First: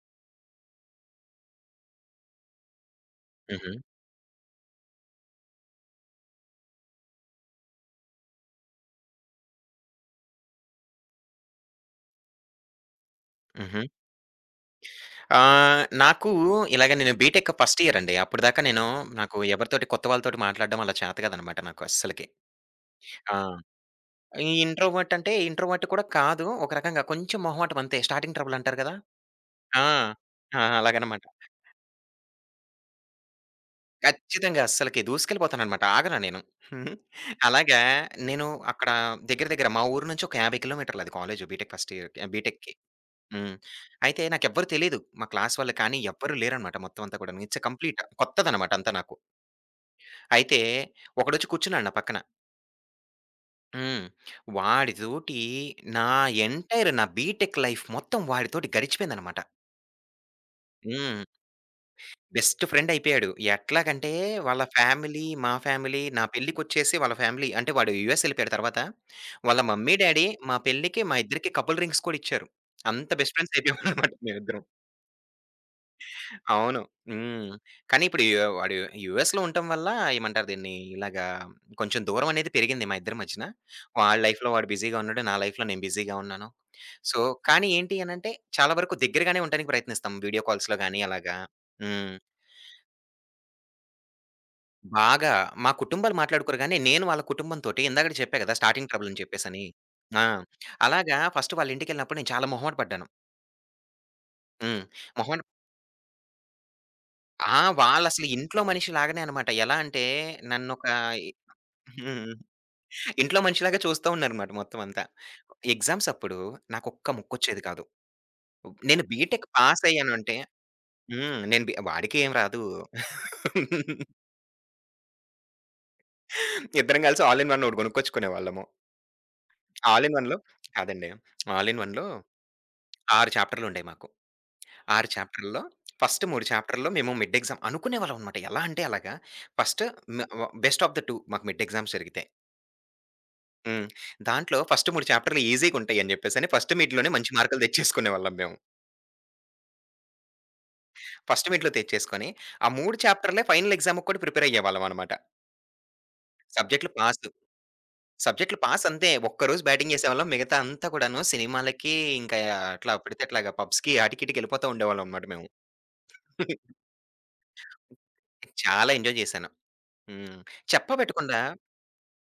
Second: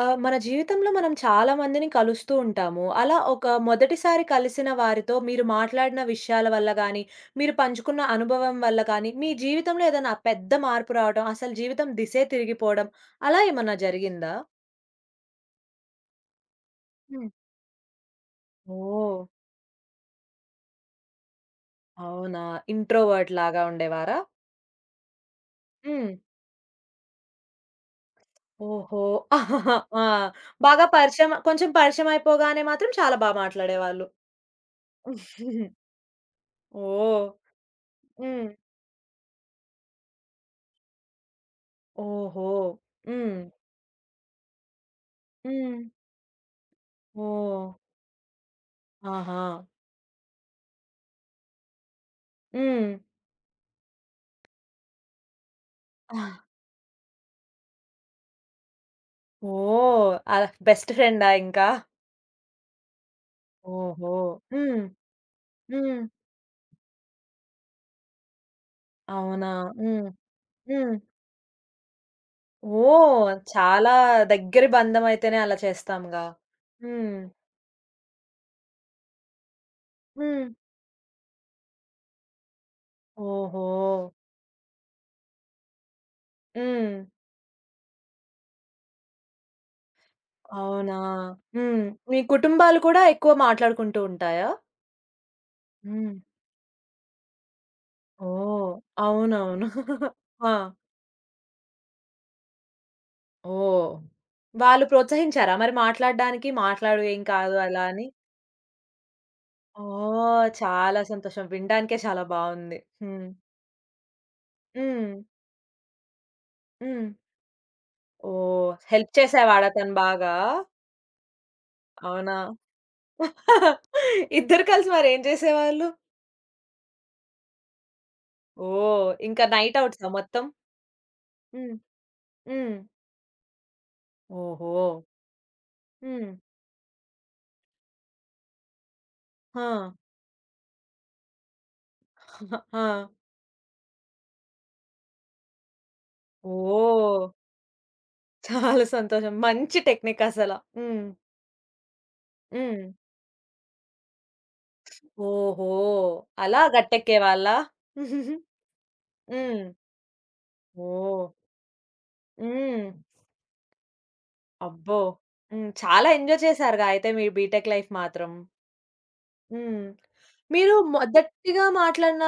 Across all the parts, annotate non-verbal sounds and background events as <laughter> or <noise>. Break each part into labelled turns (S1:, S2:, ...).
S1: మన జీవితంలో మనం చాలా మందిని కలుస్తూ ఉంటాము. అలా ఒక
S2: హుహు.
S1: మొదటిసారి కలిసిన వారితో మీరు మాట్లాడిన విషయాల వల్ల గానీ, మీరు పంచుకున్న అనుభవం వల్ల గానీ, మీ జీవితంలో ఏదైనా పెద్ద మార్పు రావడం, అసలు జీవితం దిసే తిరిగిపోవడం అలా ఏమన్నా
S2: హుహు.
S1: జరిగిందా?
S2: నాకు నేను
S1: హ్మ్.
S2: బీటెక్ ఫస్ట్ ఇయర్ అండి. అప్పటిదాకా నేను
S1: ఓహ్!
S2: నాకు ఎవరితోటి కొత్త వాళ్ళతోటి మాట్లాడడం అలా చేత కాదనమాట నాకు అస్సలకి.
S1: అవునా? ఇంట్రోవర్ట్
S2: ఆ!
S1: లాగా ఉండేవారా?
S2: ఈ ఇంట్రోవర్ట్ అంటే ఇంట్రోవర్ట్ కూడా
S1: హ్మ్.
S2: కాదు. ఒక రకంగా కొంచెం మొహమాటం అంతే. స్టార్టింగ్ ట్రబుల్ అంటారు కదా!
S1: ఓహో! <laughs> ఆహాహా.
S2: ఆ!
S1: ఆ!
S2: ఆ!
S1: బాగా
S2: అలాగనమాట.
S1: పరిచయం కొంచెం పరిచయం అయిపోగానే మాత్రం చాలా బా మాట్లాడేవాళ్ళు.
S2: ఖచ్చితంగా అస్సలకి
S1: <laughs>
S2: దూసుకెళ్ళిపోతాననమాట. ఆగను నేను. హ్మ్.
S1: ఓహ్!
S2: అలాగా నేను
S1: హ్మ్.
S2: అక్కడ దగ్గర దగ్గర మా ఊరు నుంచి ఒక 50 కిలోమీటర్లు అది కాలేజు బీటెక్ ఫస్ట్ ఇయర్‌కి
S1: ఓహో!
S2: బీటెక్‌కి.
S1: హ్మ్.
S2: హ్మ్. అయితే నాకెవ్వరు తెలీదు. మా క్లాస్ వాళ్ళు
S1: హ్మ్.
S2: కానీ ఎవ్వరు లేరనమాట మొత్తం అంతా కూడాను. It's
S1: oh!
S2: కంప్లీట్ కొత్తదనమాట అంతా నాకు.
S1: ఆహా!
S2: అయితే ఒకడొచ్చి కూర్చున్నాడు నా పక్కన.
S1: హ్మ్.
S2: హ్మ్. వాడితోటి నా
S1: ఆహ్,
S2: ఎంటైర్ నా బీటెక్ లైఫ్ మొత్తం వాడితోటి గడిచిపోయిందనమాట.
S1: ఓహ్! బెస్ట్
S2: హ్మ్.
S1: ఫ్రెండా ఇంకా?
S2: బెస్ట్ ఫ్రెండ్ అయిపోయాడు. ఎట్లాగంటే
S1: ఓహో!
S2: వాళ్ళ
S1: హ్మ్.
S2: ఫ్యామిలీ, మా
S1: హ్మ్.
S2: ఫ్యామిలీ నా పెళ్ళికొచ్చేసి వాళ్ళ ఫ్యామిలీ అంటే వాడు యూఎస్ ఎళ్ళిపోయాడు తర్వాత.
S1: అవునా?
S2: వాళ్ళ మమ్మీ,
S1: హ్మ్.
S2: డ్యాడీ మా
S1: హ్మ్.
S2: పెళ్ళికి మా ఇద్దరికీ కపుల్ రింగ్స్ కూడా ఇచ్చారు. అంత
S1: ఓహ్!
S2: బెస్ట్ ఫ్రెండ్స్
S1: చాలా
S2: అయిపోయామనమాట మేమిద్దరం.
S1: దగ్గరి బంధం అయితేనే అలా చేస్తాంగా.
S2: అవును.
S1: హ్మ్.
S2: హ్మ్. కానీ ఇప్పుడు వాడు యూఎస్‌లో ఉండటం వల్ల ఏమంటారు
S1: హ్మ్.
S2: దీన్ని? ఇలాగా కొంచెం దూరం అనేది పెరిగింది మా ఇద్దరి మధ్యన.
S1: ఓహో!
S2: వాడి లైఫ్‌లో వాడు బిజీగా ఉన్నాడు. నా లైఫ్‌లో నేను బిజీగా ఉన్నాను.
S1: హ్మ్.
S2: సో, కానీ ఏంటి అనంటే చాలా వరకు దగ్గరగానే ఉండటానికి ప్రయత్నిస్తాం. వీడియో కాల్స్‌లో
S1: అవునా?
S2: గానీ అలాగా.
S1: హ్మ్.
S2: హ్మ్.
S1: మీ కుటుంబాలు కూడా ఎక్కువ మాట్లాడుకుంటూ ఉంటాయా?
S2: బాగా మా
S1: హ్మ్.
S2: కుటుంబాలు మాట్లాడుకోరు గానీ, నేను వాళ్ళ కుటుంబం తోటి ఇందాకడ చెప్పా కదా!
S1: ఓహ్!
S2: స్టార్టింగ్ ట్రబుల్ అని చెప్పేసని.
S1: అవునవును.
S2: ఆ!
S1: ఆ!
S2: అలాగా ఫస్ట్ వాళ్ళ ఇంటికెళ్ళినప్పుడు నేను చాలా మొహమాట పడ్డాను.
S1: ఓహ్!
S2: హ్మ్.
S1: వాళ్ళు
S2: మొహమాట
S1: ప్రోత్సహించారా మరి మాట్లాడడానికి? మాట్లాడు ఏం కాదు
S2: ఆ!
S1: అలా అని?
S2: వాళ్ళసలు ఇంట్లో మనిషి లాగానే అనమాట. ఎలా అంటే
S1: ఓహ్!
S2: నన్నొక
S1: చాలా సంతోషం. వినడానికే చాలా
S2: హ్మ్.
S1: బావుంది. హ్మ్.
S2: ఇంట్లో మనిషిలాగా చూస్తా ఉన్నారనమాట మొత్తం అంతా.
S1: హ్మ్.
S2: ఎగ్జామ్స్ అప్పుడు
S1: హ్మ్.
S2: నాకొక్క ముక్కొచ్చేది కాదు.
S1: ఓహ్!
S2: నేను
S1: హెల్ప్
S2: బీటెక్
S1: చేసేవాడా
S2: పాస్
S1: తను బాగా?
S2: అయ్యానంటే హ్మ్. నేను వాడికి ఏం
S1: అవునా?
S2: రాదు.
S1: <laughs> ఇద్దరు కలిసి మరేం చేసేవాళ్ళు?
S2: ఇద్దరం కలిసి ఆల్ ఇన్ వన్ ఒకటి కొనుక్కొచ్చుకునేవాళ్ళము.
S1: ఓహ్! ఇంకా నైట్
S2: ఆల్
S1: ఔట్సా
S2: ఇన్ వన్‌లో
S1: మొత్తం?
S2: కాదండి. ఆల్
S1: హ్మ్.
S2: ఇన్ వన్‌లో
S1: హ్మ్.
S2: 6 చాప్టర్‌లుండేయి మాకు.
S1: ఓహో!
S2: 6 చాప్టర్‌ల్లో ఫస్ట్
S1: హ్మ్.
S2: 3 చాప్టర్‌లో మేము మిడ్ ఎగ్జామ్ అనుకునేవాళ్ళమనమాట. ఎలా అంటే అలాగా
S1: ఆ!
S2: ఫస్ట్ మ వ బెస్ట్ ఆఫ్ ద 2 మాకు మిడ్ ఎగ్జామ్స్ జరిగితే.
S1: ఆ! <laughs>
S2: హ్మ్. దాంట్లో ఫస్ట్ 3 చాప్టర్‌లు ఈజీగుంటాయని జెప్పేసని ఫస్ట్ మిడ్‌లోనే
S1: ఓహ్!
S2: మంచి మార్కులు తెచ్చేసుకునేవాళ్ళం మేము.
S1: చాలా సంతోషం. మంచి టెక్నిక్ అసల. హ్మ్.
S2: ఫస్ట్ మిడ్‌లో తెచ్చేసుకొని, ఆ
S1: హ్మ్.
S2: 3 చాప్టర్‌లే ఫైనల్ ఎగ్జామ్‌కి కూడా ప్రిపేర్ అయ్యేవాళ్ళం అనమాట.
S1: ఓహో! అలా
S2: సబ్జెక్ట్‌లు పాసు.
S1: గట్టెక్కేవాళ్ళా? <laughs>
S2: సబ్జెక్ట్‌లు పాస్ అంతే.
S1: హ్మ్.
S2: ఒక్కరోజు బ్యాటింగ్ ఏసేవాళ్ళం. మిగతా అంతా కూడాను
S1: ఓహ్!
S2: సినిమాలకి, ఇంకా
S1: హ్మ్.
S2: అట్లా పడితే అట్లాగా పబ్స్‌కి ఆటికి, ఈటికి ఎళ్ళిపోతూ
S1: అబ్బో!
S2: ఉండేవాళ్ళం అనమాట మేము.
S1: హ్మ్. చాలా ఎంజాయ్
S2: <laughs>
S1: చేశారుగా అయితే మీ బీటెక్ లైఫ్ మాత్రం.
S2: చాలా ఎంజాయ్ జేశాను.
S1: హ్మ్.
S2: హ్మ్.
S1: మీరు
S2: చెప్పబెట్టకుండా
S1: మొదటిగా మాట్లాడిన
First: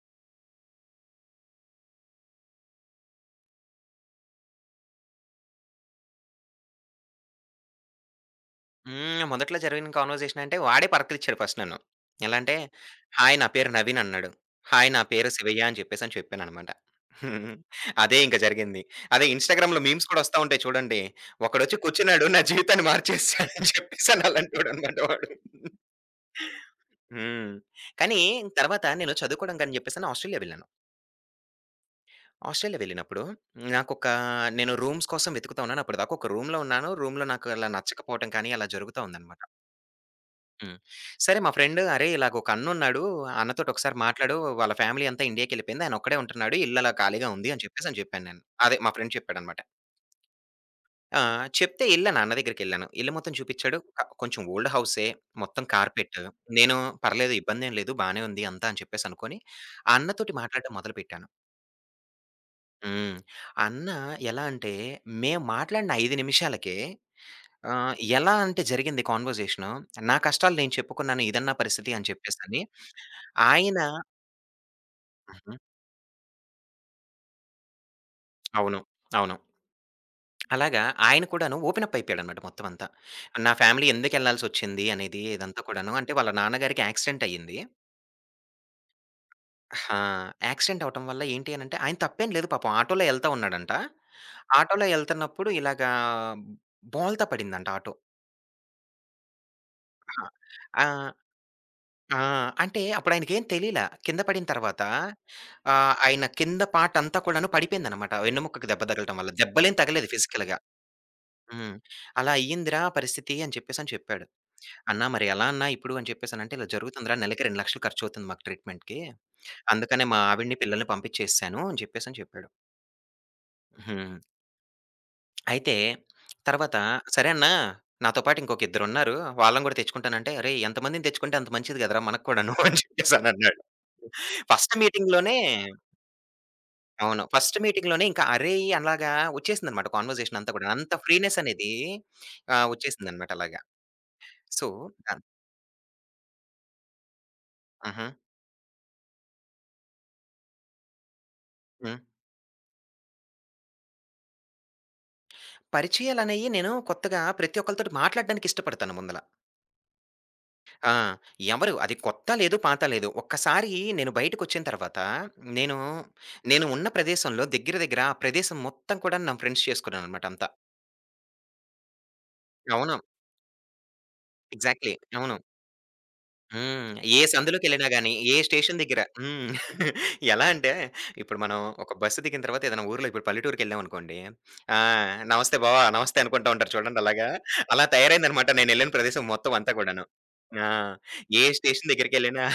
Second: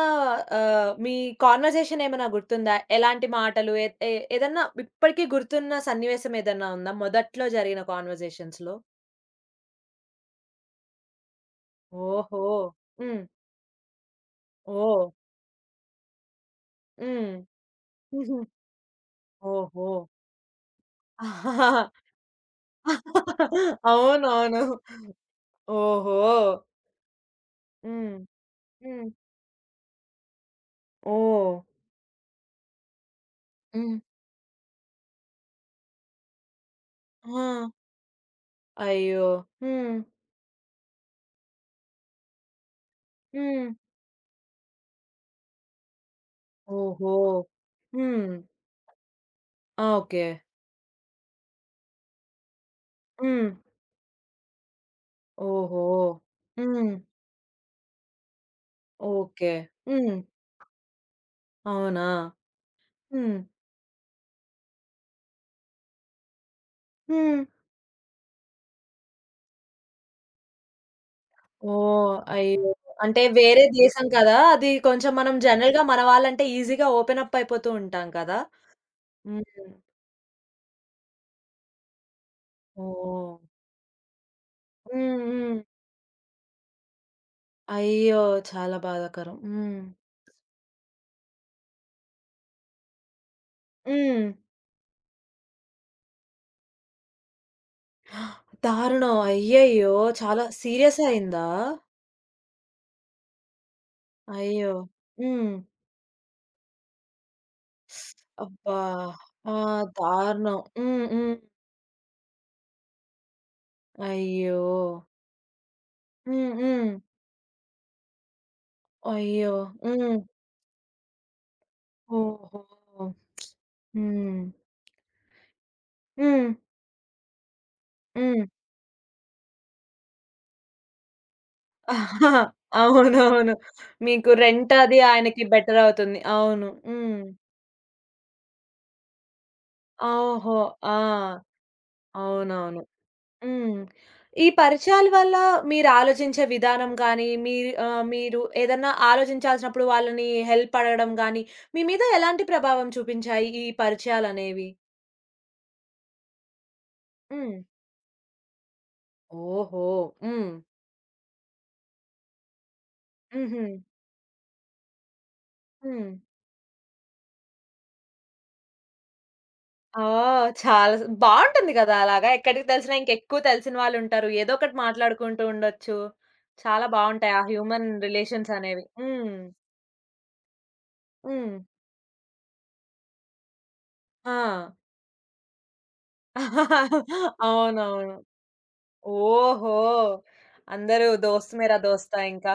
S1: మీ కన్వర్జేషన్ ఏమైనా గుర్తుందా? ఎలాంటి మాటలు ఏ ఏ ఏదన్నా ఇప్పటికి గుర్తున్న సన్నివేశం ఏదన్నా ఉందా? మొదట్లో జరిగిన కన్వర్జేషన్స్‌లో?
S2: హ్మ్. మొదట్లో జరిగిన కాన్వర్జేషన్ అంటే వాడే పరకలిచ్చాడు ఫస్ట్ నన్ను. ఎలా
S1: ఓహో!
S2: అంటే,
S1: హ్మ్.
S2: "హాయ్ నా పేరు నవీన్" అన్నాడు. "హాయ్ నా
S1: ఓహ్!
S2: పేరు శివయ్య" అని చెప్పేసని చెప్పాననమాట.
S1: హ్మ్.
S2: హ్మ్. అదే
S1: హుహు.
S2: ఇంక జరిగింది. అదే ఇన్‌స్టాగ్రామ్‌లో
S1: ఓహో!
S2: మీమ్స్ కూడా వస్తా ఉంటాయి చూడండి. "ఒకడొచ్చి కూర్చున్నాడు నా జీవితాన్ని మార్చేసాడని" చెప్పేసని
S1: అవునవును.
S2: అలాంటోడనమాట వాడు.
S1: ఓహో!
S2: హ్మ్.
S1: హ్మ్.
S2: కానీ తర్వాత
S1: హ్మ్.
S2: నేను చదువుకోవడానికని చెప్పేసని ఆస్ట్రేలియా వెళ్ళాను.
S1: ఓహ్!
S2: ఆస్ట్రేలియా వెళ్ళినప్పుడు
S1: హ్మ్.
S2: నాకొక నేను రూమ్స్ కోసం వెతుకుతా ఉన్నాను. అప్పటిదాకా ఒక రూమ్‌లో ఉన్నాను. రూమ్‌లో
S1: ఆ!
S2: నాకు అలా నచ్చకపోవటం కానీ అలా జరుగుతా
S1: అయ్యో!
S2: ఉందనమాట.
S1: హ్మ్.
S2: హ్మ్. సరే మా ఫ్రెండ్ "అరేయ్! ఇలాగొక అన్నున్నాడు. ఆ
S1: హ్మ్.
S2: అన్నతోటి ఒకసారి మాట్లాడు. వాళ్ళ ఫ్యామిలీ అంతా ఇండియాకెళ్ళిపోయింది. ఆయనొక్కడే ఉంటున్నాడు. ఇల్లు అలా
S1: ఓహో!
S2: ఖాళీగా ఉంది" అని చెప్పేసి అని చెప్పాను
S1: హ్మ్.
S2: నేను. అదే మా ఫ్రెండ్ చెప్పాడనమాట.
S1: ఓకే.
S2: ఆ! చెప్తే ఎళ్ళాను అన్న దగ్గరికెళ్ళాను. ఇల్లు మొత్తం
S1: హ్మ్.
S2: చూపిచ్చాడు. కొంచెం ఓల్డ్ హౌసే. మొత్తం
S1: ఓహో!
S2: కార్పెట్. నేను
S1: హ్మ్.
S2: "పర్లేదు ఇబ్బందేం లేదు. బానే ఉంది అంతా" అని చెప్పేసి అనుకోని
S1: ఓకే.
S2: ఆ
S1: హ్మ్.
S2: అన్నతోటి మాట్లాడడం మొదలుపెట్టాను.
S1: అవునా?
S2: హ్మ్.
S1: హ్మ్.
S2: ఆ అన్న ఎలా అంటే మేము మాట్లాడిన 5 నిమిషాలకే
S1: హ్మ్.
S2: ఎలా అంటే జరిగింది కాన్వర్జేషను. నా కష్టాలు నేను చెప్పుకున్నాను. ఇదన్నా పరిస్థితి అని
S1: ఓహ్!
S2: చెప్పేసని
S1: అయ్యో! అంటే వేరే
S2: ఆయన
S1: దేశం కదా! అది కొంచెం మనం
S2: హుహు.
S1: జనరల్‌గా మన వాళ్ళంటే ఈజీగా ఓపెన్ అప్ అయిపోతూ ఉంటాం కదా!
S2: అవును. అవును.
S1: హ్మ్.
S2: అలాగా ఆయన కూడాను ఓపెన్ అప్ అయిపోయాడనమాట మొత్తం అంతా.
S1: ఓహ్!
S2: నా ఫ్యామిలీ ఎందుకెళ్ళాల్సొచ్చింది
S1: హ్మ్.
S2: అనేది
S1: హ్మ్.
S2: ఇదంతా కూడాను. అంటే వాళ్ళ నాన్నగారికి యాక్సిడెంట్ అయ్యింది.
S1: అయ్యో! చాలా బాధాకరం. హ్మ్.
S2: ఆ! యాక్సిడెంట్ అవ్వటం వల్ల ఏంటి అనంటే ఆయన తప్పేం లేదు పాపం. ఆటోలో ఎళ్తా ఉన్నాడంట.
S1: హ్మ్.
S2: ఆటోలో ఎళ్తున్నప్పుడు ఇలాగా బోల్తా పడిందంట ఆటో.
S1: దారుణం. అయ్యయ్యో!
S2: హా,
S1: చాలా
S2: ఆ!
S1: సీరియస్ అయిందా?
S2: ఆ! అంటే అప్పుడు ఆయనకేం తెలీలా. కింద పడిన
S1: అయ్యో!
S2: తర్వాత
S1: హ్మ్.
S2: ఆయన కింద పార్ట్ అంతా కూడాను పడిపోయిందనమాట. వెన్నెముకకి
S1: అబ్బా!
S2: దెబ్బ తగలటం వల్ల.
S1: ఆ!
S2: దెబ్బలేం తగలేదు
S1: దారుణం.
S2: ఫిజికల్‌గా.
S1: హ్మ్. హ్మ్.
S2: హ్మ్. "అలా అయ్యిందిరా పరిస్థితి" అని చెప్పేసని చెప్పాడు.
S1: అయ్యో!
S2: "అన్నా మరి ఎలా అన్నా ఇప్పుడు" అని
S1: హ్మ్.
S2: చెప్పేసనంటే, "ఇలా
S1: హ్మ్.
S2: జరుగుతుందిరా నెలకి 2,00,000 ఖర్చవుతుంది మాకు ట్రీట్మెంట్‌కి.
S1: అయ్యో!
S2: అందుకనే
S1: హ్మ్.
S2: మా ఆవిడని, పిల్లల్ని పంపించేసాను" అని చెప్పేసని చెప్పాడు.
S1: ఓహో!
S2: హ్మ్.
S1: హ్మ్.
S2: అయితే
S1: హ్మ్.
S2: తర్వాత, "సరే అన్నా నాతో పాటు
S1: హ్మ్.
S2: ఇంకొక ఇద్దరున్నారు. వాళ్ళని గూడా తెచ్చుకుంటానంటే" "అరేయ్! ఎంతమందిని తెచ్చుకుంటే అంత మంచిది గదరా మనకు
S1: <laughs>
S2: కూడాను" అని
S1: అవునవును.
S2: చెప్పేసనన్నాడు.
S1: మీకు రెంట్
S2: ఫస్ట్
S1: అది
S2: మీటింగ్‌లోనే
S1: ఆయనకి బెటర్ అవుతుంది. అవును. హ్మ్.
S2: అవును. ఫస్ట్ మీటింగ్‌లోనే ఇంకా "అరేయ్!" అలాగా వచ్చేసిందనమాట కాన్వర్జేషన్ అంతా
S1: ఓహో!
S2: కూడా. అంత
S1: ఆ!
S2: ఫ్రీనెస్ అనేది
S1: అవునవును.
S2: వచ్చేసిందనమాట అలాగా.
S1: హ్మ్. ఈ
S2: సో
S1: పరిచయాల వల్ల మీరాలోచించే విధానం గానీ, మీరు
S2: హుహు.
S1: మీరు ఏదన్నా ఆలోచించాల్సినప్పుడు వాళ్ళని హెల్ప్ అడగడం గానీ, మీ
S2: హ్మ్.
S1: మీద ఎలాంటి ప్రభావం చూపించాయి ఈ పరిచయాలనేవి?
S2: పరిచయాలనేయి నేను కొత్తగా
S1: హ్మ్.
S2: ప్రతి ఒక్కళ్ళతోటి మాట్లాడడానికి ఇష్టపడతాను ముందల.
S1: ఓహో! హ్మ్.
S2: ఆ! ఎవరు అది కొత్త లేదు, పాత లేదు.
S1: హుహు.
S2: ఒక్కసారి నేను బయటకొచ్చిన తర్వాత నేను,
S1: హ్మ్.
S2: నేను ఉన్న ప్రదేశంలో దగ్గర దగ్గర ఆ ప్రదేశం మొత్తం కూడా నా ఫ్రెండ్స్ చేసుకున్నాననమాట
S1: ఓహ్!
S2: అంతా.
S1: చాలా స్ బావుంటుంది గదా! అలాగా. ఎక్కడికి తెలిసినా
S2: అవును.
S1: ఇంకెక్కువ తెలిసిన వాళ్ళుంటారు. ఏదో ఒకటి
S2: ఎగ్జాక్ట్‌లీ. అవును.
S1: మాట్లాడుకుంటూ ఉండొచ్చు. చాలా
S2: హ్మ్. ఏ
S1: బావుంటాయి ఆ హ్యూమన్
S2: సందులోకెళ్ళినా గాని, ఏ
S1: రిలేషన్స్
S2: స్టేషన్
S1: అనేవి.
S2: దగ్గర
S1: హ్మ్.
S2: హ్మ్. <laughs> ఎలా అంటే, ఇప్పుడు
S1: హ్మ్.
S2: మనం ఒక బస్సు దిగిన తర్వాత ఏదైనా ఊర్లో ఇప్పుడు పల్లెటూరికెళ్ళామనుకోండి,
S1: ఆ!
S2: ఆ! నమస్తే బావ, నమస్తే అనుకుంటా ఉంటారు చూడండి అలాగా.
S1: <laughs>
S2: అలా
S1: అవునవును.
S2: తయారైందనమాట నేనెళ్ళిన ప్రదేశం మొత్తం అంతా
S1: ఓహో!
S2: కూడాను. ఆ!
S1: అందరూ
S2: ఏ
S1: 'దోస్త్ మేరా
S2: స్టేషన్
S1: దోస్తా'
S2: దగ్గరికెళ్ళినా
S1: ఇంకా.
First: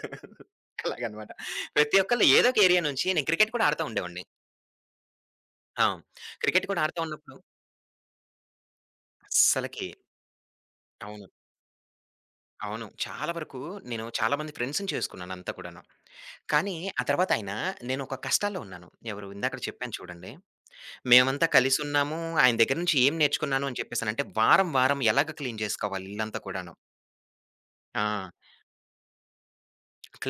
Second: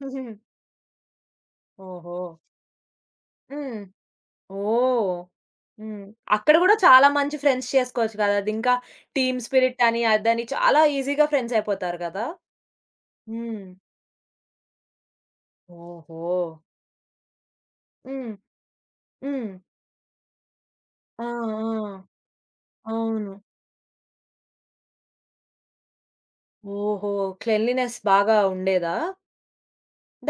S1: <laughs>
S2: అలాగనమాట. ప్రతి
S1: ఓహో!
S2: ఒక్కళ్ళు ఏదో ఒక ఏరియా నుంచి నేను క్రికెట్ కూడా
S1: హ్మ్.
S2: ఆడుతా ఉండేవాడిని.
S1: ఓహ్!
S2: ఆ!
S1: హ్మ్. అక్కడ
S2: క్రికెట్
S1: గూడా
S2: కూడా ఆడుతా
S1: చాలా మంచి
S2: ఉన్నప్పుడు
S1: ఫ్రెండ్స్ చేసుకోవచ్చు గదా! అదింకా టీమ్ స్పిరిట్
S2: అస్సలకి
S1: అని, అదని చాలా ఈజీగా
S2: అవును.
S1: ఫ్రెండ్స్ అయిపోతారు గదా!
S2: అవును. చాలా వరకు
S1: హ్మ్.
S2: నేను చాలా మంది ఫ్రెండ్స్‌ని చేసుకున్నాను అంతా కూడాను.
S1: ఓహో!
S2: కానీ ఆ తర్వాత ఆయన నేనొక
S1: హ్మ్.
S2: కష్టాల్లో ఉన్నాను. ఎవరు
S1: హ్మ్.
S2: ఇందాకడ చెప్పాను చూడండి.
S1: ఆ!
S2: మేమంతా
S1: ఆ!
S2: కలిసున్నాము. ఆయన దగ్గర నుంచి ఏం
S1: అవును.
S2: నేర్చుకున్నాను అని చెప్పేసనంటే, వారం, వారం ఎలాగ క్లీన్ జేసుకోవాలి ఇల్లంతా కూడాను.
S1: ఓహో! క్లెన్లీనెస్
S2: ఆ!
S1: బాగా ఉండేదా?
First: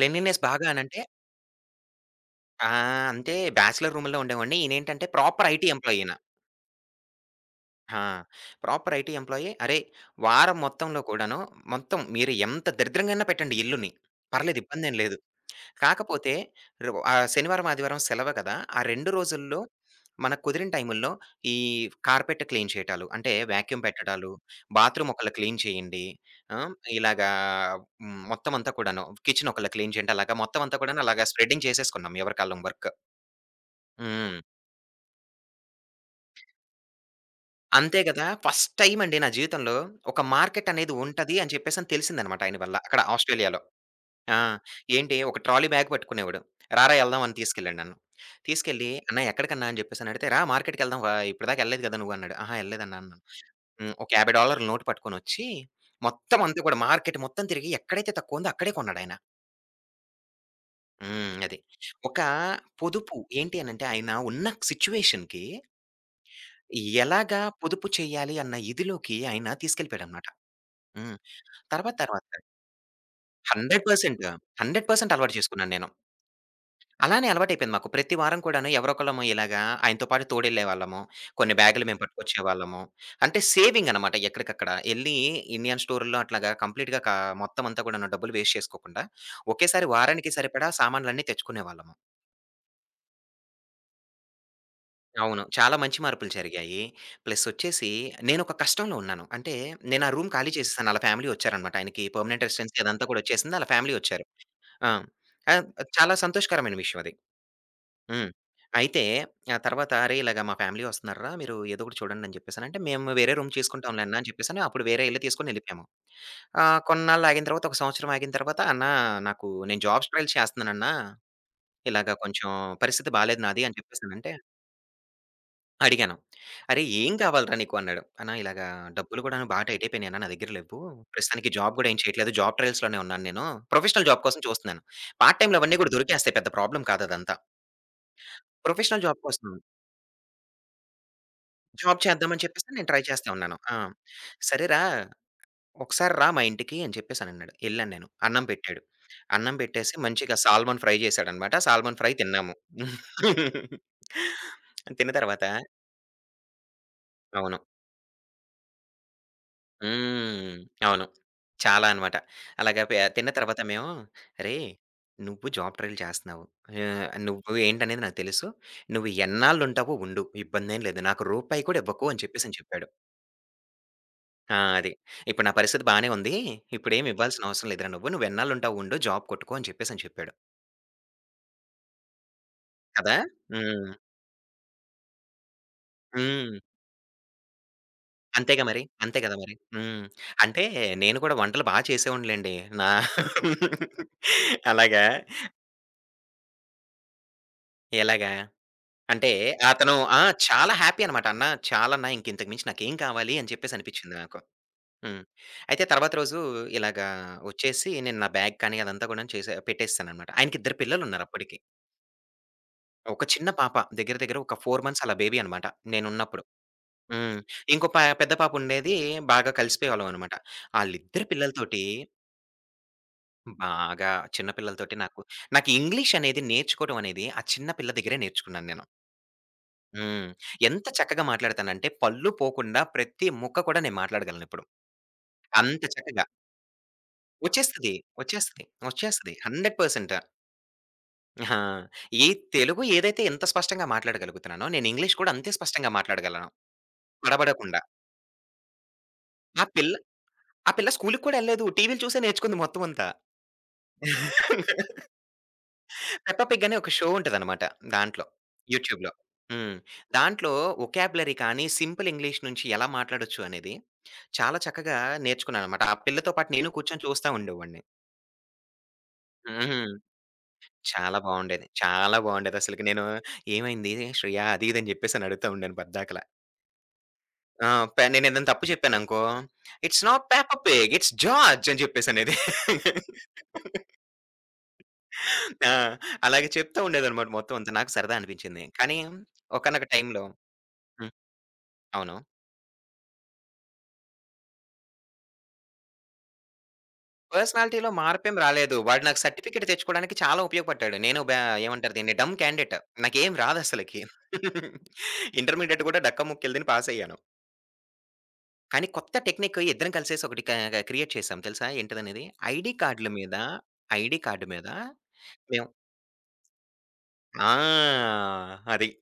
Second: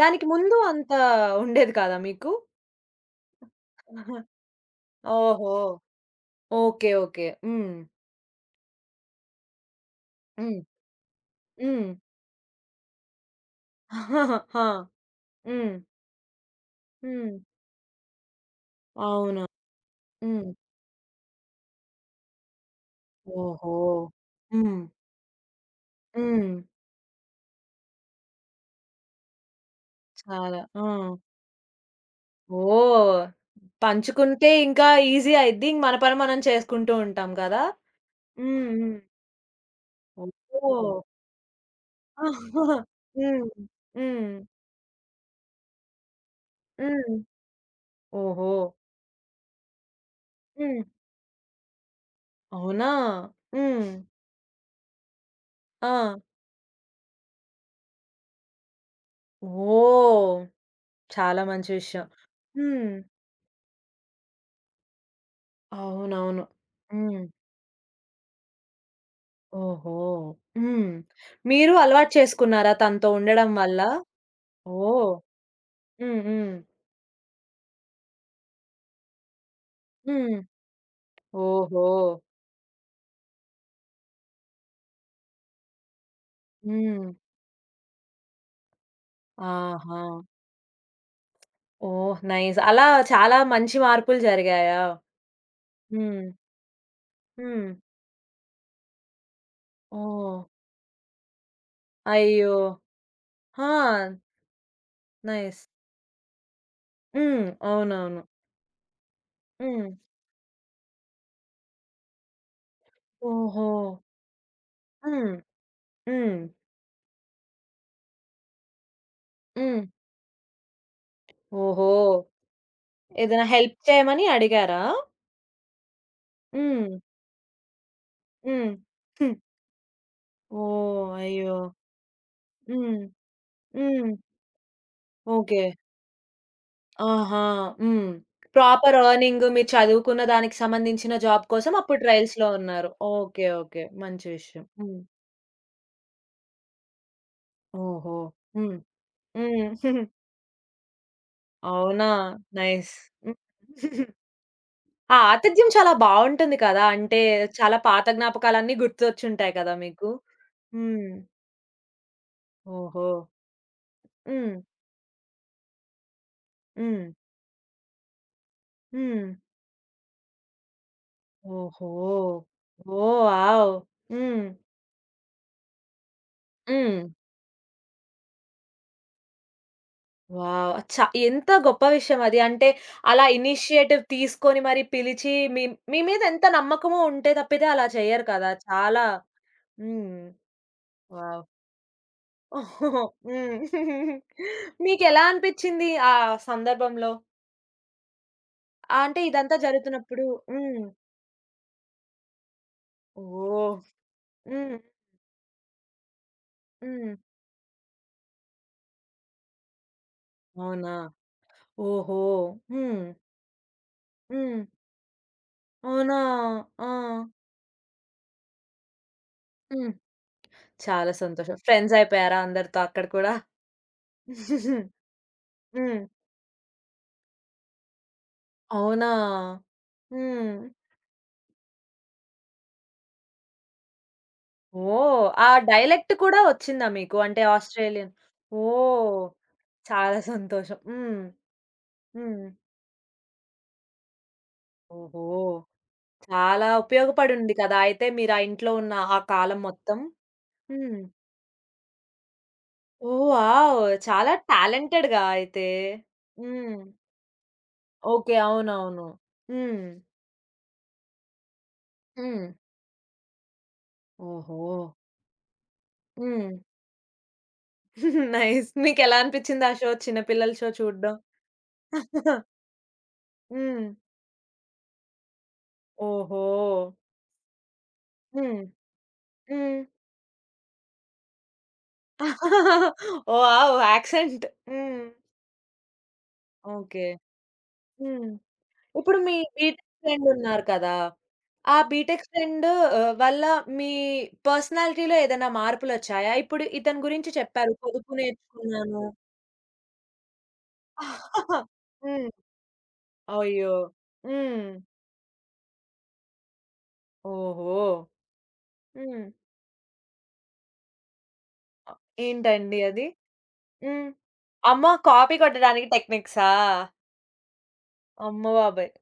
S1: దానికి ముందు
S2: బాగా
S1: అంత
S2: అనంటే
S1: ఉండేది కాదా మీకు?
S2: ఆ! అంటే బ్యాచిలర్ రూమ్‌లో
S1: <laughs>
S2: ఉండేవాడిని. ఈనేంటంటే ప్రాపర్
S1: ఓహో!
S2: ఐటీ ఎంప్లాయ్ ఈయన.
S1: ఓకే. ఓకే. హ్మ్.
S2: ఆ! Proper IT employee. అరేయ్! వారం
S1: హ్మ్.
S2: మొత్తంలో కూడాను
S1: హ్మ్.
S2: మొత్తం మీరు ఎంత దరిద్రంగాన్నా పెట్టండి ఇల్లుని. పర్లేదు
S1: <laughs> ఆ!
S2: ఇబ్బందేం లేదు.
S1: హ్మ్.
S2: కాకపోతే
S1: హ్మ్.
S2: శనివారం, ఆదివారం సెలవు కదా! ఆ 2
S1: అవును.
S2: రోజుల్లో మనకు
S1: హ్మ్.
S2: కుదిరిన టైముల్లో ఈ కార్పెట్ క్లీన్ చేయటాలు. అంటే
S1: ఓహో!
S2: వాక్యూమ్ పెట్టడాలు,
S1: హ్మ్.
S2: బాత్రూమ్ ఒకళ్ళ క్లీన్ చేయండి.
S1: హ్మ్.
S2: ఆ! ఇలాగా హ్మ్. మొత్తం అంతా కూడాను కిచెన్ ఒకళ్ళ క్లీన్ చేయండి. అలాగా
S1: చాలా.
S2: మొత్తం అంతా
S1: ఆ!
S2: కూడాను అలాగా స్ప్రెడ్డింగ్ చేసేసుకున్నాం ఎవరి కాళ్ళం వర్క్.
S1: ఓహ్!
S2: హ్మ్.
S1: పంచుకుంటే ఇంకా ఈజీ అయిద్ది. ఇంక మన పని మనం చేసుకుంటూ ఉంటాం కదా!
S2: అంతే కదా!
S1: హ్మ్.
S2: ఫస్ట్
S1: హ్మ్.
S2: టైమ్ అండి నా జీవితంలో ఒక మార్కెట్
S1: ఓహో!
S2: అనేది ఉంటది అని చెప్పేసని తెలిసిందనమాట ఆయన వల్ల. అక్కడ
S1: హ్మ్.
S2: ఆస్ట్రేలియాలో.
S1: హ్మ్.
S2: ఆ! ఏంటి ఒక ట్రాలీ బ్యాగ్ పట్టుకునేవాడు. "రారా
S1: హ్మ్.
S2: ఎళ్దాం" అని తీసుకెళ్ళాడు నన్ను.
S1: ఓహో!
S2: తీసుకెళ్ళి "అన్న ఎక్కడికన్నా" అని చెప్పేసి అడిగితే, "రా
S1: హ్మ్.
S2: మార్కెట్‌కెళ్దాం ఇప్పటిదాకా ఎళ్ళలేదు కదా నువ్వు" అన్నాడు. "అహా!
S1: అవునా?
S2: ఎళ్ళలేదన్నా" అన్నాను.
S1: హ్మ్.
S2: హ్మ్. ఒక $50 నోటు పట్టుకొనొచ్చి
S1: ఆ!
S2: మొత్తం అంతా కూడా మార్కెట్ మొత్తం తిరిగి ఎక్కడైతే తక్కువ ఉందో అక్కడే కొన్నాడాయన.
S1: ఓహ్!
S2: హ్మ్.
S1: చాలా
S2: అది.
S1: మంచి విషయం.
S2: ఒక
S1: హ్మ్.
S2: పొదుపు ఏంటి అనంటే ఆయన ఉన్న సిట్యుయేషన్‌కి
S1: అవునవును. హ్మ్.
S2: ఎలాగా పొదుపు చేయాలి అన్న ఇదిలోకి ఆయన
S1: ఓహో!
S2: తీసుకెళ్ళిపోయాడన్నమాట.
S1: హ్మ్.
S2: హ్మ్.
S1: మీరు
S2: తర్వాత
S1: అలవాటు
S2: తర్వాత
S1: చేసుకున్నారా తనతో ఉండడం వల్ల?
S2: 100%
S1: ఓహ్!
S2: 100% అలవాటు చేసుకున్నాను నేను.
S1: హ్మ్. హ్మ్.
S2: అలానే అలవాటైపోయింది మాకు. ప్రతి వారం కూడాను ఎవరో ఒకళ్ళము ఇలాగా ఆయనతో పాటు
S1: హ్మ్.
S2: తోడెళ్ళేవాళ్ళము. కొన్ని
S1: ఓహో!
S2: బ్యాగులు మేము పట్టుకొచ్చేవాళ్ళము. అంటే సేవింగ్ అనమాట ఎక్కడికక్కడ. ఎళ్లి ఇండియన్ స్టోర్‌ల్లో అట్లాగా కంప్లీట్‌గా
S1: హ్మ్.
S2: మొత్తం అంతా కూడాను డబ్బులు వేస్ట్ చేసుకోకుండా ఒకేసారి
S1: ఆహా!
S2: వారానికి సరిపడా సామాన్లన్నీ తెచ్చుకునేవాళ్ళము.
S1: ఓహ్! నైస్. అలా చాలా మంచి మార్పులు జరిగాయా?
S2: అవును. చాలా మంచి
S1: హ్మ్.
S2: మార్పులు జరిగాయి. ప్లస్
S1: హ్మ్.
S2: వచ్చేసి నేనొక కష్టంలో ఉన్నాను. అంటే నేను ఆ రూమ్
S1: ఓహ్!
S2: ఖాళీ చేసేసాను. ఆళ్ళ ఫ్యామిలీ వచ్చారనమాట. ఆయనకి పర్మనెంట్
S1: అయ్యో!
S2: రెసిడెన్సీ అదంతా కూడా వచ్చేసింది. ఆళ్ళ
S1: ఆ!
S2: ఫ్యామిలీ వచ్చారు. ఆ!
S1: నైస్.
S2: ఆహ్, చాలా సంతోషకరమైన విషయం అది.
S1: హ్మ్. అవునవును.
S2: హ్మ్. అయితే ఆ
S1: హ్మ్.
S2: తర్వాత "అరేయ్! ఇలాగ మా ఫ్యామిలీ వస్తున్నార్రా! మీరు ఏదో ఒకటి చూడండి" అని చెప్పేసనంటే, "మేము వేరే రూమ్
S1: ఓహో!
S2: చూసుకుంటాంలే అన్నా" అని చెప్పేసని అప్పుడు వేరే ఇల్లు
S1: హ్మ్.
S2: తీసుకొని ఎళ్ళిపోయాము.
S1: హ్మ్.
S2: కొన్నాళ్ళు ఆగిన తర్వాత, ఒక సంవత్సరం ఆగిన తర్వాత, "అన్నా నాకు
S1: హ్మ్.
S2: నేను జాబ్స్ ట్రయల్స్ చేస్తున్నానన్నా.
S1: ఓహో!
S2: ఇలాగ కొంచెం పరిస్థితి బాలేదు
S1: ఏదైనా
S2: నాది"
S1: హెల్ప్
S2: అని
S1: చేయమని
S2: చెప్పేసనంటే
S1: అడిగారా?
S2: అడిగాను. "అరేయ్!
S1: హ్మ్.
S2: ఏం కావాలిరా నీకు" అన్నాడు. "అన్నా ఇలాగ
S1: హ్మ్.
S2: డబ్బులు
S1: హ్మ్.
S2: గూడాను బా టైట్ అయిపోయినాయి అన్నా నా దగ్గర లేవ్వు.
S1: ఓహ్!
S2: ప్రస్తుతానికి
S1: అయ్యో!
S2: జాబ్ గూడా ఏం చేయట్లేదు. జాబ్
S1: హ్మ్.
S2: ట్రయల్స్‌లోనే ఉన్నాను నేను. ప్రొఫెషనల్
S1: హ్మ్.
S2: జాబ్ కోసం చూస్తున్నాను. పార్ట్ టైమ్‌లు
S1: ఓకే.
S2: అవన్నీ గూడా దొరికేస్తాయి. పెద్ద ప్రాబ్లమ్ కాదదంతా.
S1: ఆహా! హ్మ్. ప్రాపర్
S2: ప్రొఫెషనల్ జాబ్
S1: ఎర్నింగ్
S2: కోసం"
S1: మీరు చదువుకున్న దానికి సంబంధించిన జాబ్ కోసం అప్పుడు
S2: జాబ్ చేద్దామని
S1: ట్రయల్స్‌లో
S2: చెప్పేసి నేను
S1: ఉన్నారు.
S2: ట్రై చేస్తా
S1: ఓకే.
S2: ఉన్నాను. ఆ!
S1: ఓకే. మంచి విషయం.
S2: "సరేరా!
S1: హ్మ్.
S2: ఒకసారి రా మా ఇంటికి" అని చెప్పేసనన్నాడు. ఎళ్ళాను నేను.
S1: ఓహో!
S2: అన్నం
S1: హ్మ్.
S2: పెట్టాడు. అన్నం
S1: హ్మ్.
S2: పెట్టేసి
S1: <laughs>
S2: మంచిగా సాల్మన్ ఫ్రై చేశాడనమాట. సాల్మన్
S1: అవునా?
S2: ఫ్రై తిన్నాము.
S1: నైస్. హ్మ్.
S2: <laughs> తిన్న
S1: ఆ
S2: తర్వాత
S1: ఆతిథ్యం చాలా బావుంటుంది కదా! అంటే
S2: అవును.
S1: చాలా పాత జ్ఞాపకాలన్నీ గుర్తొచ్చుంటాయి కదా మీకు.
S2: హ్మ్. అవును.
S1: హ్మ్.
S2: చాలా అనమాట. అలాగా
S1: ఓహో!
S2: తిన్న తర్వాత మేము,
S1: హ్మ్.
S2: "అరేయ్! నువ్వు జాబ్ ట్రైల్ చేస్తన్నావు.
S1: హ్మ్.
S2: నువ్వు ఏంటనేది నాకు తెలుసు. నువ్వు
S1: హ్మ్.
S2: ఎన్నాళ్ళుంటావో ఉండు. ఇబ్బందేం లేదు. నాకు రూపాయి కూడా ఇవ్వకు"
S1: ఓహో!
S2: అని చెప్పేసని చెప్పాడు.
S1: ఓహ్! వావ్! హ్మ్.
S2: ఆ! అది. ఇప్పుడు నా పరిస్థితి బానే ఉంది.
S1: హ్మ్.
S2: ఇప్పుడేమి ఇవ్వాల్సిన అవసరం లేదురా నువ్వు. నువ్వెన్నాళ్లుంటావో ఉండు. జాబ్ కొట్టుకో అని చెప్పేసని చెప్పాడు.
S1: వావ్! ఎంత గొప్ప విషయం అది. అంటే
S2: కదా!
S1: అలా
S2: హ్మ్.
S1: ఇనిషియేటివ్ తీసుకొని మరి పిలిచి మీ మీ మీద ఎంత
S2: హ్మ్.
S1: నమ్మకము ఉంటే తప్పితే అలా చెయ్యరు కదా!
S2: అంతేగా మరి.
S1: చాలా
S2: అంతే కదా మరి. హ్మ్.
S1: హ్మ్.
S2: అంటే నేను కూడా
S1: వావ్!
S2: వంటలు బా చేసేవాడినిలెండి.
S1: <laughs>
S2: నా <laughs>
S1: హ్మ్.
S2: అలాగా
S1: మీకెలా అనిపిచ్చింది ఆ సందర్భంలో?
S2: ఎలాగా
S1: అంటే
S2: అంటే
S1: ఇదంతా
S2: అతను ఆ!
S1: జరుగుతున్నప్పుడు
S2: చాలా
S1: హ్మ్.
S2: హ్యాపీ అనమాట. అన్న చాలన్న ఇంకింతకు మించి నాకేం కావాలి అని చెప్పేసి
S1: ఓహ్!
S2: అనిపించింది నాకు.
S1: హ్మ్.
S2: హ్మ్. అయితే తర్వాత రోజు ఇలాగా
S1: హ్మ్.
S2: వచ్చేసి నేను నా బ్యాగ్ కానీ అదంతా కూడాను చేసే పెట్టేసేసాననమాట. ఆయనకిద్దరు
S1: అవునా?
S2: పిల్లలున్నారు అప్పటికి.
S1: ఓహో! హ్మ్.
S2: ఒక చిన్న పాప. దగ్గర దగ్గర ఒక
S1: హ్మ్.
S2: 4 మంత్స్ అలా బేబీ అనమాట
S1: అవునా?
S2: నేనున్నప్పుడు.
S1: ఆ!
S2: హ్మ్. ఇంకో పెద్ద పాప ఉండేది బాగా
S1: హ్మ్.
S2: కలిసిపోయేవాళ్ళం అనమాట.
S1: చాలా
S2: ఆళ్ళిద్దరి
S1: సంతోషం.
S2: పిల్లలతోటి
S1: ఫ్రెండ్స్ అయిపోయారా అందరితో అక్కడ కూడా?
S2: బాగా చిన్న
S1: <laughs>
S2: పిల్లలతోటి నాకు నాకు
S1: హ్మ్.
S2: ఇంగ్లీష్ అనేది నేర్చుకోవడం అనేది ఆ చిన్న పిల్ల దగ్గరే నేర్చుకున్నాను నేను.
S1: అవునా?
S2: హ్మ్.
S1: హ్మ్.
S2: ఎంత చక్కగా మాట్లాడతానంటే పళ్ళు పోకుండా ప్రతి ముక్క కూడా నేను మాట్లాడగలనిప్పుడు.
S1: ఓహ్! ఆ
S2: అంత
S1: డైలెక్ట్
S2: చక్కగా.
S1: కూడా వచ్చిందా మీకు? అంటే
S2: వచ్చేస్తది.
S1: ఆస్ట్రేలియన్.
S2: వచ్చేస్తది.
S1: ఓహ్!
S2: వచ్చేస్తది. 100%
S1: చాలా సంతోషం. హ్మ్.
S2: ఆ! ఈ
S1: హ్మ్.
S2: తెలుగు ఏదైతే ఎంత స్పష్టంగా మాట్లాడగలుగుతున్నానో నేను ఇంగ్లీష్
S1: ఓహో!
S2: కూడా అంతే స్పష్టంగా మాట్లాడగలను.
S1: చాలా ఉపయోగపడుంది కదా!
S2: తడబడకుండా.
S1: అయితే మీరు ఆ ఇంట్లో ఉన్న ఆ కాలం
S2: ఆ పిల్ల
S1: మొత్తం.
S2: ఆ పిల్ల
S1: హ్మ్.
S2: స్కూలుకి కూడా ఎళ్ళలేదు. టీవీలు చూసే నేర్చుకుంది మొత్తం అంతా.
S1: ఓహ్! వావ్! చాలా టాలెంటెడ్‌గా అయితే.
S2: పెప్పా పిగ్
S1: హ్మ్.
S2: అనే ఒక షో ఉంటదనమాట దాంట్లో.
S1: ఓకే. అవునవును.
S2: యూట్యూబ్‌లో. హ్మ్.
S1: హ్మ్.
S2: దాంట్లో వొకాబులరీ కానీ, సింపుల్ ఇంగ్లీష్
S1: హ్మ్.
S2: నుంచి ఎలా మాట్లాడొచ్చు అనేది చాలా
S1: ఓహో!
S2: చక్కగా నేర్చుకున్నాననమాట. ఆ పిల్లతో
S1: హ్మ్.
S2: పాటు నేను కూర్చొని చూస్తా ఉండేవాడిని.
S1: <laughs> నైస్. మీకెలా అనిపిచ్చింది ఆ షో
S2: హ్మ్.
S1: చిన్న పిల్లల షో చూడడం?
S2: చాలా బావుండేది. చాలా
S1: <laughs>
S2: బావుండేదసలకి. నేను
S1: హ్మ్.
S2: "ఏమైంది శ్రేయ?" అది ఇది అని జెప్పేసని అడుగుతా ఉండాను పద్దాకల.
S1: ఓహో!
S2: ఆ! నేనేదైనా
S1: హ్మ్.
S2: తప్పు చెప్పాననుకో,
S1: హ్మ్.
S2: "It's not peppa pig. It's George" అని జెప్పేసనేది.
S1: <laughs> వావ్! యాక్సెంట్. హ్మ్.
S2: ఆ! అలాగే చెప్తా
S1: ఓకే.
S2: ఉండేదనమాట మొత్తం అంతా. నాకు సరదా
S1: హ్మ్.
S2: అనిపించింది. కానీ
S1: ఇప్పుడు మీ బీటెక్
S2: ఒకానొక టైంలో
S1: ఫ్రెండ్ ఉన్నారు కదా!
S2: హ్మ్.
S1: ఆ
S2: అవును.
S1: బీటెక్ ఫ్రెండ్ వల్ల మీ పర్సనాలిటీలో ఏదైనా మార్పులొచ్చాయా? ఇప్పుడు ఇతని గురించి చెప్పారు.
S2: పర్సనాలిటీలో
S1: పొదుపు
S2: మార్పేం రాలేదు.
S1: నేర్చుకున్నాను.
S2: వాడు నాకు సర్టిఫికేట్ తెచ్చుకోవడానికి చాలా ఉపయోగపడ్డాడు. నేను బా
S1: <laughs>
S2: ఏమంటారు దీన్ని
S1: హ్మ్.
S2: Dumb candidate. నాకేం
S1: అయ్యో!
S2: రాదసలకి.
S1: హ్మ్.
S2: ఇంటర్మీడియేట్ కూడా డక్క ముక్కిళ్ళుతిని పాస్ అయ్యాను.
S1: ఓహో!
S2: కానీ కొత్త
S1: హ్మ్.
S2: టెక్నిక్ ఇద్దరం కలిసేసి ఒకటి క్రియేట్ చేసాం తెలుసా?
S1: అ
S2: ఏంటిదనేది? ఐడీ
S1: ఏంటండి అది?
S2: కార్డ్‌ల మీద,
S1: హ్మ్.
S2: ఐడీ కార్డ్ మీద
S1: అమ్మ! కాపీ
S2: మేము
S1: కొట్టడానికి టెక్నిక్సా?
S2: ఆ!
S1: అమ్మ
S2: అది.
S1: బాబోయ్!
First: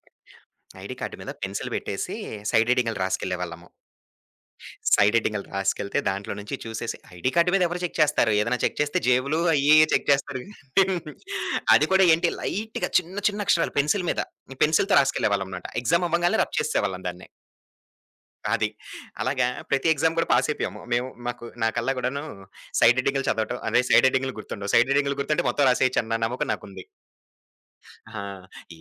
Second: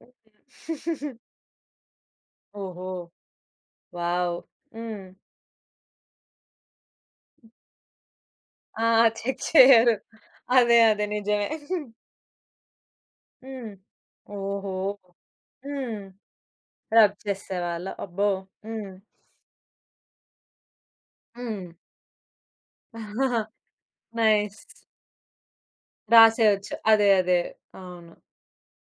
S2: ఐడీ కార్డ్ మీద పెన్సిల్ పెట్టేసి సైడ్
S1: ఓహో!
S2: హెడ్డింగులు రాసుకెళ్ళేవాళ్ళము.
S1: వావ్! హ్మ్.
S2: సైడ్ ఎడ్డింగ్‌లు రాసుకెళ్తే దాంట్లో నుంచి చూసేసి ఐడీ కార్డ్ మీద ఎవరు చెక్ చేస్తారు? ఏదైనా చెక్
S1: ఆ!
S2: చేస్తే జేబులు
S1: చెక్
S2: అయ్యి ఇయ్యి
S1: చేయరు.
S2: చెక్ చేస్తారు
S1: అదే. అదే.
S2: <laughs> గానీ
S1: నిజమే.
S2: అది కూడా ఏంటి లైట్‌గా చిన్న చిన్న
S1: హ్మ్.
S2: అక్షరాలు పెన్సిల్ మీద.
S1: ఓహో!
S2: పెన్సిల్‌తో రాసుకెళ్ళేవాళ్ళమనమాట.
S1: హ్మ్.
S2: ఎగ్జామ్ అవ్వంగాల్నే రబ్ చేసేసేవాళ్ళం
S1: రబ్
S2: దాన్ని.
S1: చేసేవాళ్ళ. అబ్బో!
S2: అది.
S1: హ్మ్.
S2: అలాగా ప్రతి ఎగ్జామ్ కూడా పాస్ అయిపోయాము. మేము మాకు
S1: హ్మ్.
S2: నాకల్లా గూడాను సైడ్ ఎడ్డింగ్‌లు
S1: <laughs>
S2: చదవటం అదే సైడ్ ఎడ్డింగ్‌లు
S1: నైస్.
S2: గుర్తుండవు. సైడ్ ఎడ్డింగ్‌లు గుర్తుంటే మొత్తం రాసేయొచ్చు అన్న నమ్మకం
S1: రాసేయొచ్చు.
S2: నాకుంది.
S1: అదే. అదే. అవును.
S2: ఆ!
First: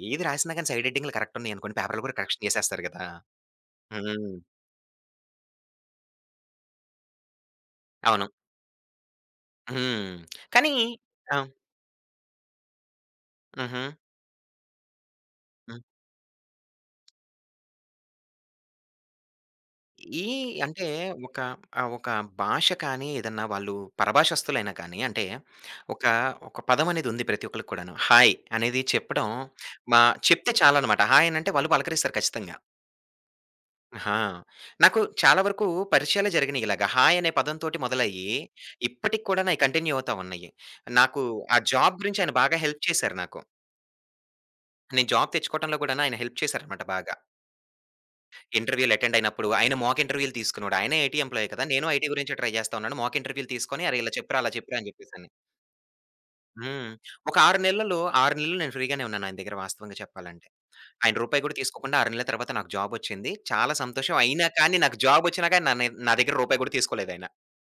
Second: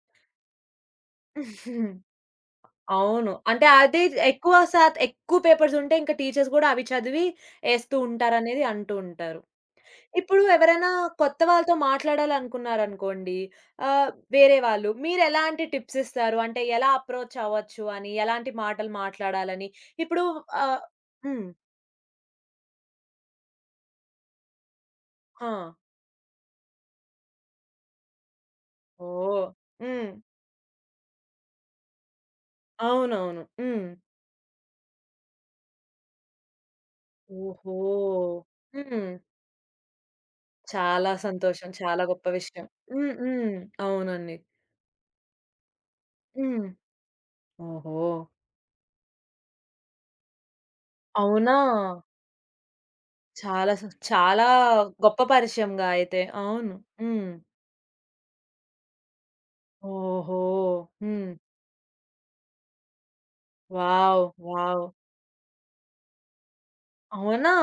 S2: ఏది రాసినా గాని సైడ్ ఎడ్డింగ్‌లు కరెక్ట్ ఉన్నాయనుకోండి పేపర్‌లు కూడా కరెక్షన్ చేసేస్తారు గదా!
S1: అవును. అంటే అది
S2: హ్మ్.
S1: ఎక్కువ శాతం ఎక్కువ పేపర్స్ ఉంటే ఇంకా టీచర్స్ గూడా అవి చదివి ఏస్తూ
S2: అవును.
S1: ఉంటారనేది అంటూ ఉంటారు.
S2: హ్మ్.
S1: ఇప్పుడు
S2: కానీ
S1: ఎవరైనా
S2: ఆ!
S1: కొత్త వాళ్ళతో మాట్లాడాలనుకున్నారనుకోండి.
S2: హుహు.
S1: ఆహ్, వేరే వాళ్ళు మీరెలాంటి
S2: హ్మ్.
S1: టిప్స్ ఇస్తారు? అంటే ఎలా అప్రోచ్ అవ్వచ్చు అని? ఎలాంటి మాటలు మాట్లాడాలని? ఇప్పుడు
S2: ఈ
S1: ఆహ్
S2: అంటే ఒక
S1: హ్మ్.
S2: ఒక భాష కానీ, ఏదన్నా వాళ్ళు పరభాషస్తులైనా కానీ, అంటే
S1: ఆ!
S2: ఒక, ఒక పదం అనేదుంది ప్రతి ఒక్కళ్ళకి కూడాను. హాయ్ అనేది చెప్పడం
S1: ఓహ్!
S2: మా
S1: హ్మ్.
S2: చెప్తే చాలనమాట. హాయ్ అనంటే వాళ్ళు పలకరిస్తారు ఖచ్చితంగా.
S1: అవునవును. హ్మ్.
S2: ఆహా! నాకు చాలా వరకు పరిచయాలే జరిగినియి ఇలాగ. హాయ్ అనే
S1: ఓహో!
S2: పదంతోటి మొదలయ్యి,
S1: హ్మ్.
S2: ఇప్పటికి కూడా నాయి కంటిన్యూ అవుతా ఉన్నాయి.
S1: చాలా
S2: నాకు ఆ
S1: సంతోషం.
S2: జాబ్
S1: చాలా
S2: గురించి
S1: గొప్ప
S2: ఆయన బాగా
S1: విషయం.
S2: హెల్ప్
S1: హ్మ్.
S2: చేశారు నాకు.
S1: హ్మ్. అవునండి.
S2: నేను జాబ్ తెచ్చుకోవటంలో కూడాను ఆయన హెల్ప్
S1: హ్మ్.
S2: చేశారనమాట బాగా.
S1: ఓహో!
S2: ఇంటర్వ్యూలు అటెండ్ అయినప్పుడు, ఆయన మాక్ ఇంటర్వ్యూలు తీసుకున్నాడు. ఆయనే ఐటీ ఎంప్లాయే
S1: అవునా?
S2: కదా! నేను ఐటీ గురించే ట్రై చేస్తా ఉన్నాను. మాక్ ఇంటర్వ్యూలు
S1: చాలా స్
S2: తీసుకొని, "అరే! ఇలా చెప్పురా,
S1: చాలా
S2: అలా చెప్పురా" అని
S1: గొప్ప
S2: చెప్పేసని.
S1: పరిచయంగా అయితే. అవును.
S2: హ్మ్.
S1: హ్మ్.
S2: ఒక 6 నెలలు, 6 నెలలు నేను ఫ్రీగానే ఉన్నాను ఆయన దగ్గర వాస్తవంగా
S1: ఓహో!
S2: చెప్పాలంటే. ఆయన
S1: హ్మ్.
S2: రూపాయి కూడా తీసుకోకుండా 6 నెలల తర్వాత నాకు జాబొచ్చింది. చాలా సంతోషం.
S1: వావ్!
S2: అయినా కానీ
S1: వావ్!
S2: నాకు జాబొచ్చినా కానీ నా దగ్గర రూపాయి కూడా తీసుకోలేదాయన.
S1: అవునా?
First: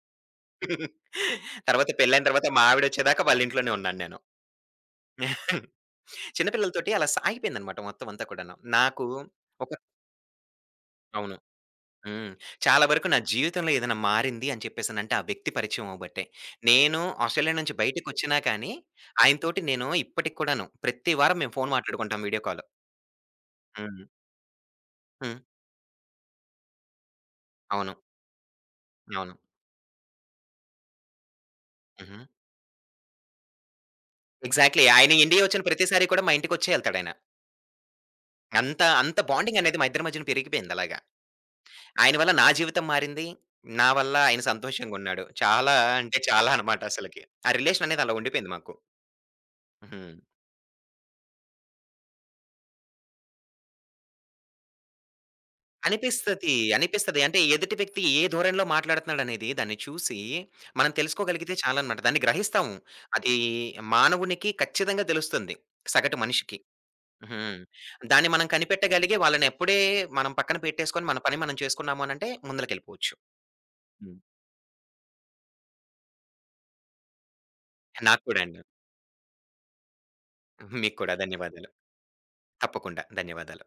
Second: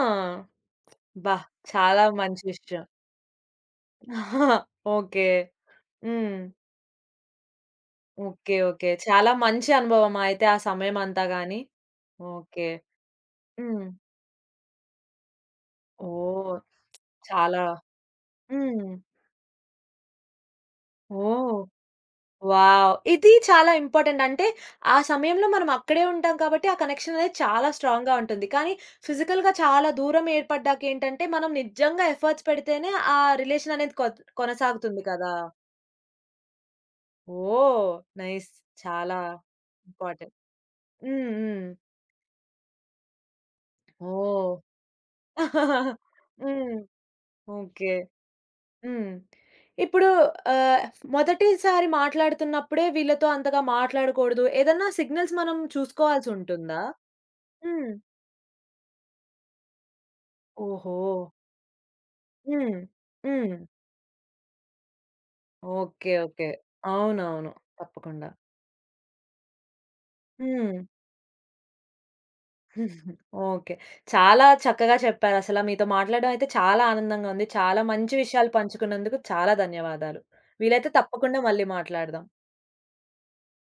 S2: <laughs>
S1: అబ్బా!
S2: తర్వాత
S1: చాలా
S2: పెళ్లయిన
S1: మంచి
S2: తర్వాత మా
S1: విషయం.
S2: ఆవిడొచ్చేదాకా వాళ్ళ ఇంట్లోనే ఉన్నాను నేను.
S1: <laughs> ఓకే.
S2: <laughs>
S1: హ్మ్.
S2: చిన్న పిల్లలతోటి అలా సాగిపోయిందనమాట మొత్తం అంతా కూడాను.
S1: ఓకే. ఓకే.
S2: నాకు
S1: చాలా మంచి
S2: ఒక
S1: అనుభవమా అయితే ఆ సమయమంతా
S2: అవును.
S1: గాని?
S2: హ్మ్.
S1: ఓకే.
S2: చాలా వరకు నా జీవితంలో
S1: హ్మ్.
S2: ఏదైనా మారింది అని చెప్పేసనంటే, ఆ వ్యక్తి పరిచయం అవ్వబట్టే.
S1: ఓహ్!
S2: నేను ఆస్ట్రేలియా
S1: చాలా
S2: నుంచి బయటికొచ్చినా కానీ,
S1: హ్మ్.
S2: ఆయనతోటి నేను ఇప్పటికి కూడాను ప్రతి వారం
S1: ఓహ్!
S2: మేము ఫోను మాట్లాడుకుంటాం వీడియో కాల్.
S1: వావ్! ఇది చాలా
S2: హ్మ్.
S1: ఇంపార్టెంట్. అంటే ఆ
S2: హ్మ్.
S1: సమయంలో మనం అక్కడే ఉంటాం కాబట్టి ఆ కనెక్షన్ అనేది చాలా
S2: అవును.
S1: స్ట్రాంగ్‌గా ఉంటుంది. కానీ
S2: అవును.
S1: ఫిజికల్‌గా చాలా దూరం ఏర్పడ్డాకేంటంటే మనం నిజంగా
S2: హుహు.
S1: ఎఫర్ట్స్ పెడితేనే ఆ రిలేషన్ అనేది
S2: ఎగ్జాక్ట్‌లీ.
S1: కొనసాగుతుంది
S2: ఆయన
S1: కదా!
S2: ఇండియా వచ్చిన ప్రతిసారి కూడా మా ఇంటికొచ్చే ఎళ్తాడాయన.
S1: ఓహ్! నైస్.
S2: అంత అంత
S1: చాలా
S2: బాండింగ్ అనేది మా ఇద్దరి మధ్యన
S1: ఇంపార్టెంట్.
S2: పెరిగిపోయింది అలాగా.
S1: హ్మ్. హ్మ్.
S2: ఆయన వల్ల నా జీవితం మారింది. నా వల్ల ఆయన
S1: ఓహ్!
S2: సంతోషంగున్నాడు.
S1: హ్మ్.
S2: చాలా
S1: <laughs>
S2: అంటే చాలా అనమాట అసలకి. ఆ రిలేషన్
S1: ఓకే.
S2: అనేది అలా ఉండిపోయింది మాకు.
S1: హ్మ్. ఇప్పుడు
S2: హ్మ్.
S1: ఆహ్, మొదటిసారి మాట్లాడుతున్నప్పుడే వీళ్ళతో అంతగా మాట్లాడకూడదు. ఏదన్నా సిగ్నల్స్ మనం
S2: అనిపిస్తది.
S1: చూసుకోవాల్సుంటుందా?
S2: అనిపిస్తది. అంటే ఎదుటి
S1: హ్మ్.
S2: వ్యక్తి ఏ ధోరణిలో మాట్లాడుతున్నాడనేది దాన్ని చూసి మనం
S1: ఓహో!
S2: తెలుసుకోగలిగితే చాలనమాట. దాన్ని గ్రహిస్తాము.
S1: హ్మ్.
S2: అది
S1: హ్మ్.
S2: మానవునికి ఖచ్చితంగా తెలుస్తుంది.
S1: ఓకే.
S2: సగటు
S1: ఓకే.
S2: మనిషికి.
S1: అవునవును.
S2: హ్మ్.
S1: తప్పకుండా.
S2: దాన్ని మనం కనిపెట్టగలిగి వాళ్ళని మనం పక్కన
S1: హ్మ్.
S2: పెట్టేసుకొని మన పని మనం చేసుకున్నాము అనంటే ముందలకెళ్ళిపోవచ్చు.
S1: ఓకే.
S2: హ్మ్.
S1: చాలా చక్కగా చెప్పారసల. మీతో మాట్లాడడం అయితే చాలా ఆనందంగా ఉంది. చాలా మంచి
S2: నాకు కూడా
S1: విషయాలు
S2: అండి.
S1: పంచుకున్నందుకు చాలా ధన్యవాదాలు. వీలైతే
S2: మీకు కూడా
S1: తప్పకుండా మళ్ళీ
S2: ధన్యవాదాలు.
S1: మాట్లాడదాం.
S2: తప్పకుండా. ధన్యవాదాలు.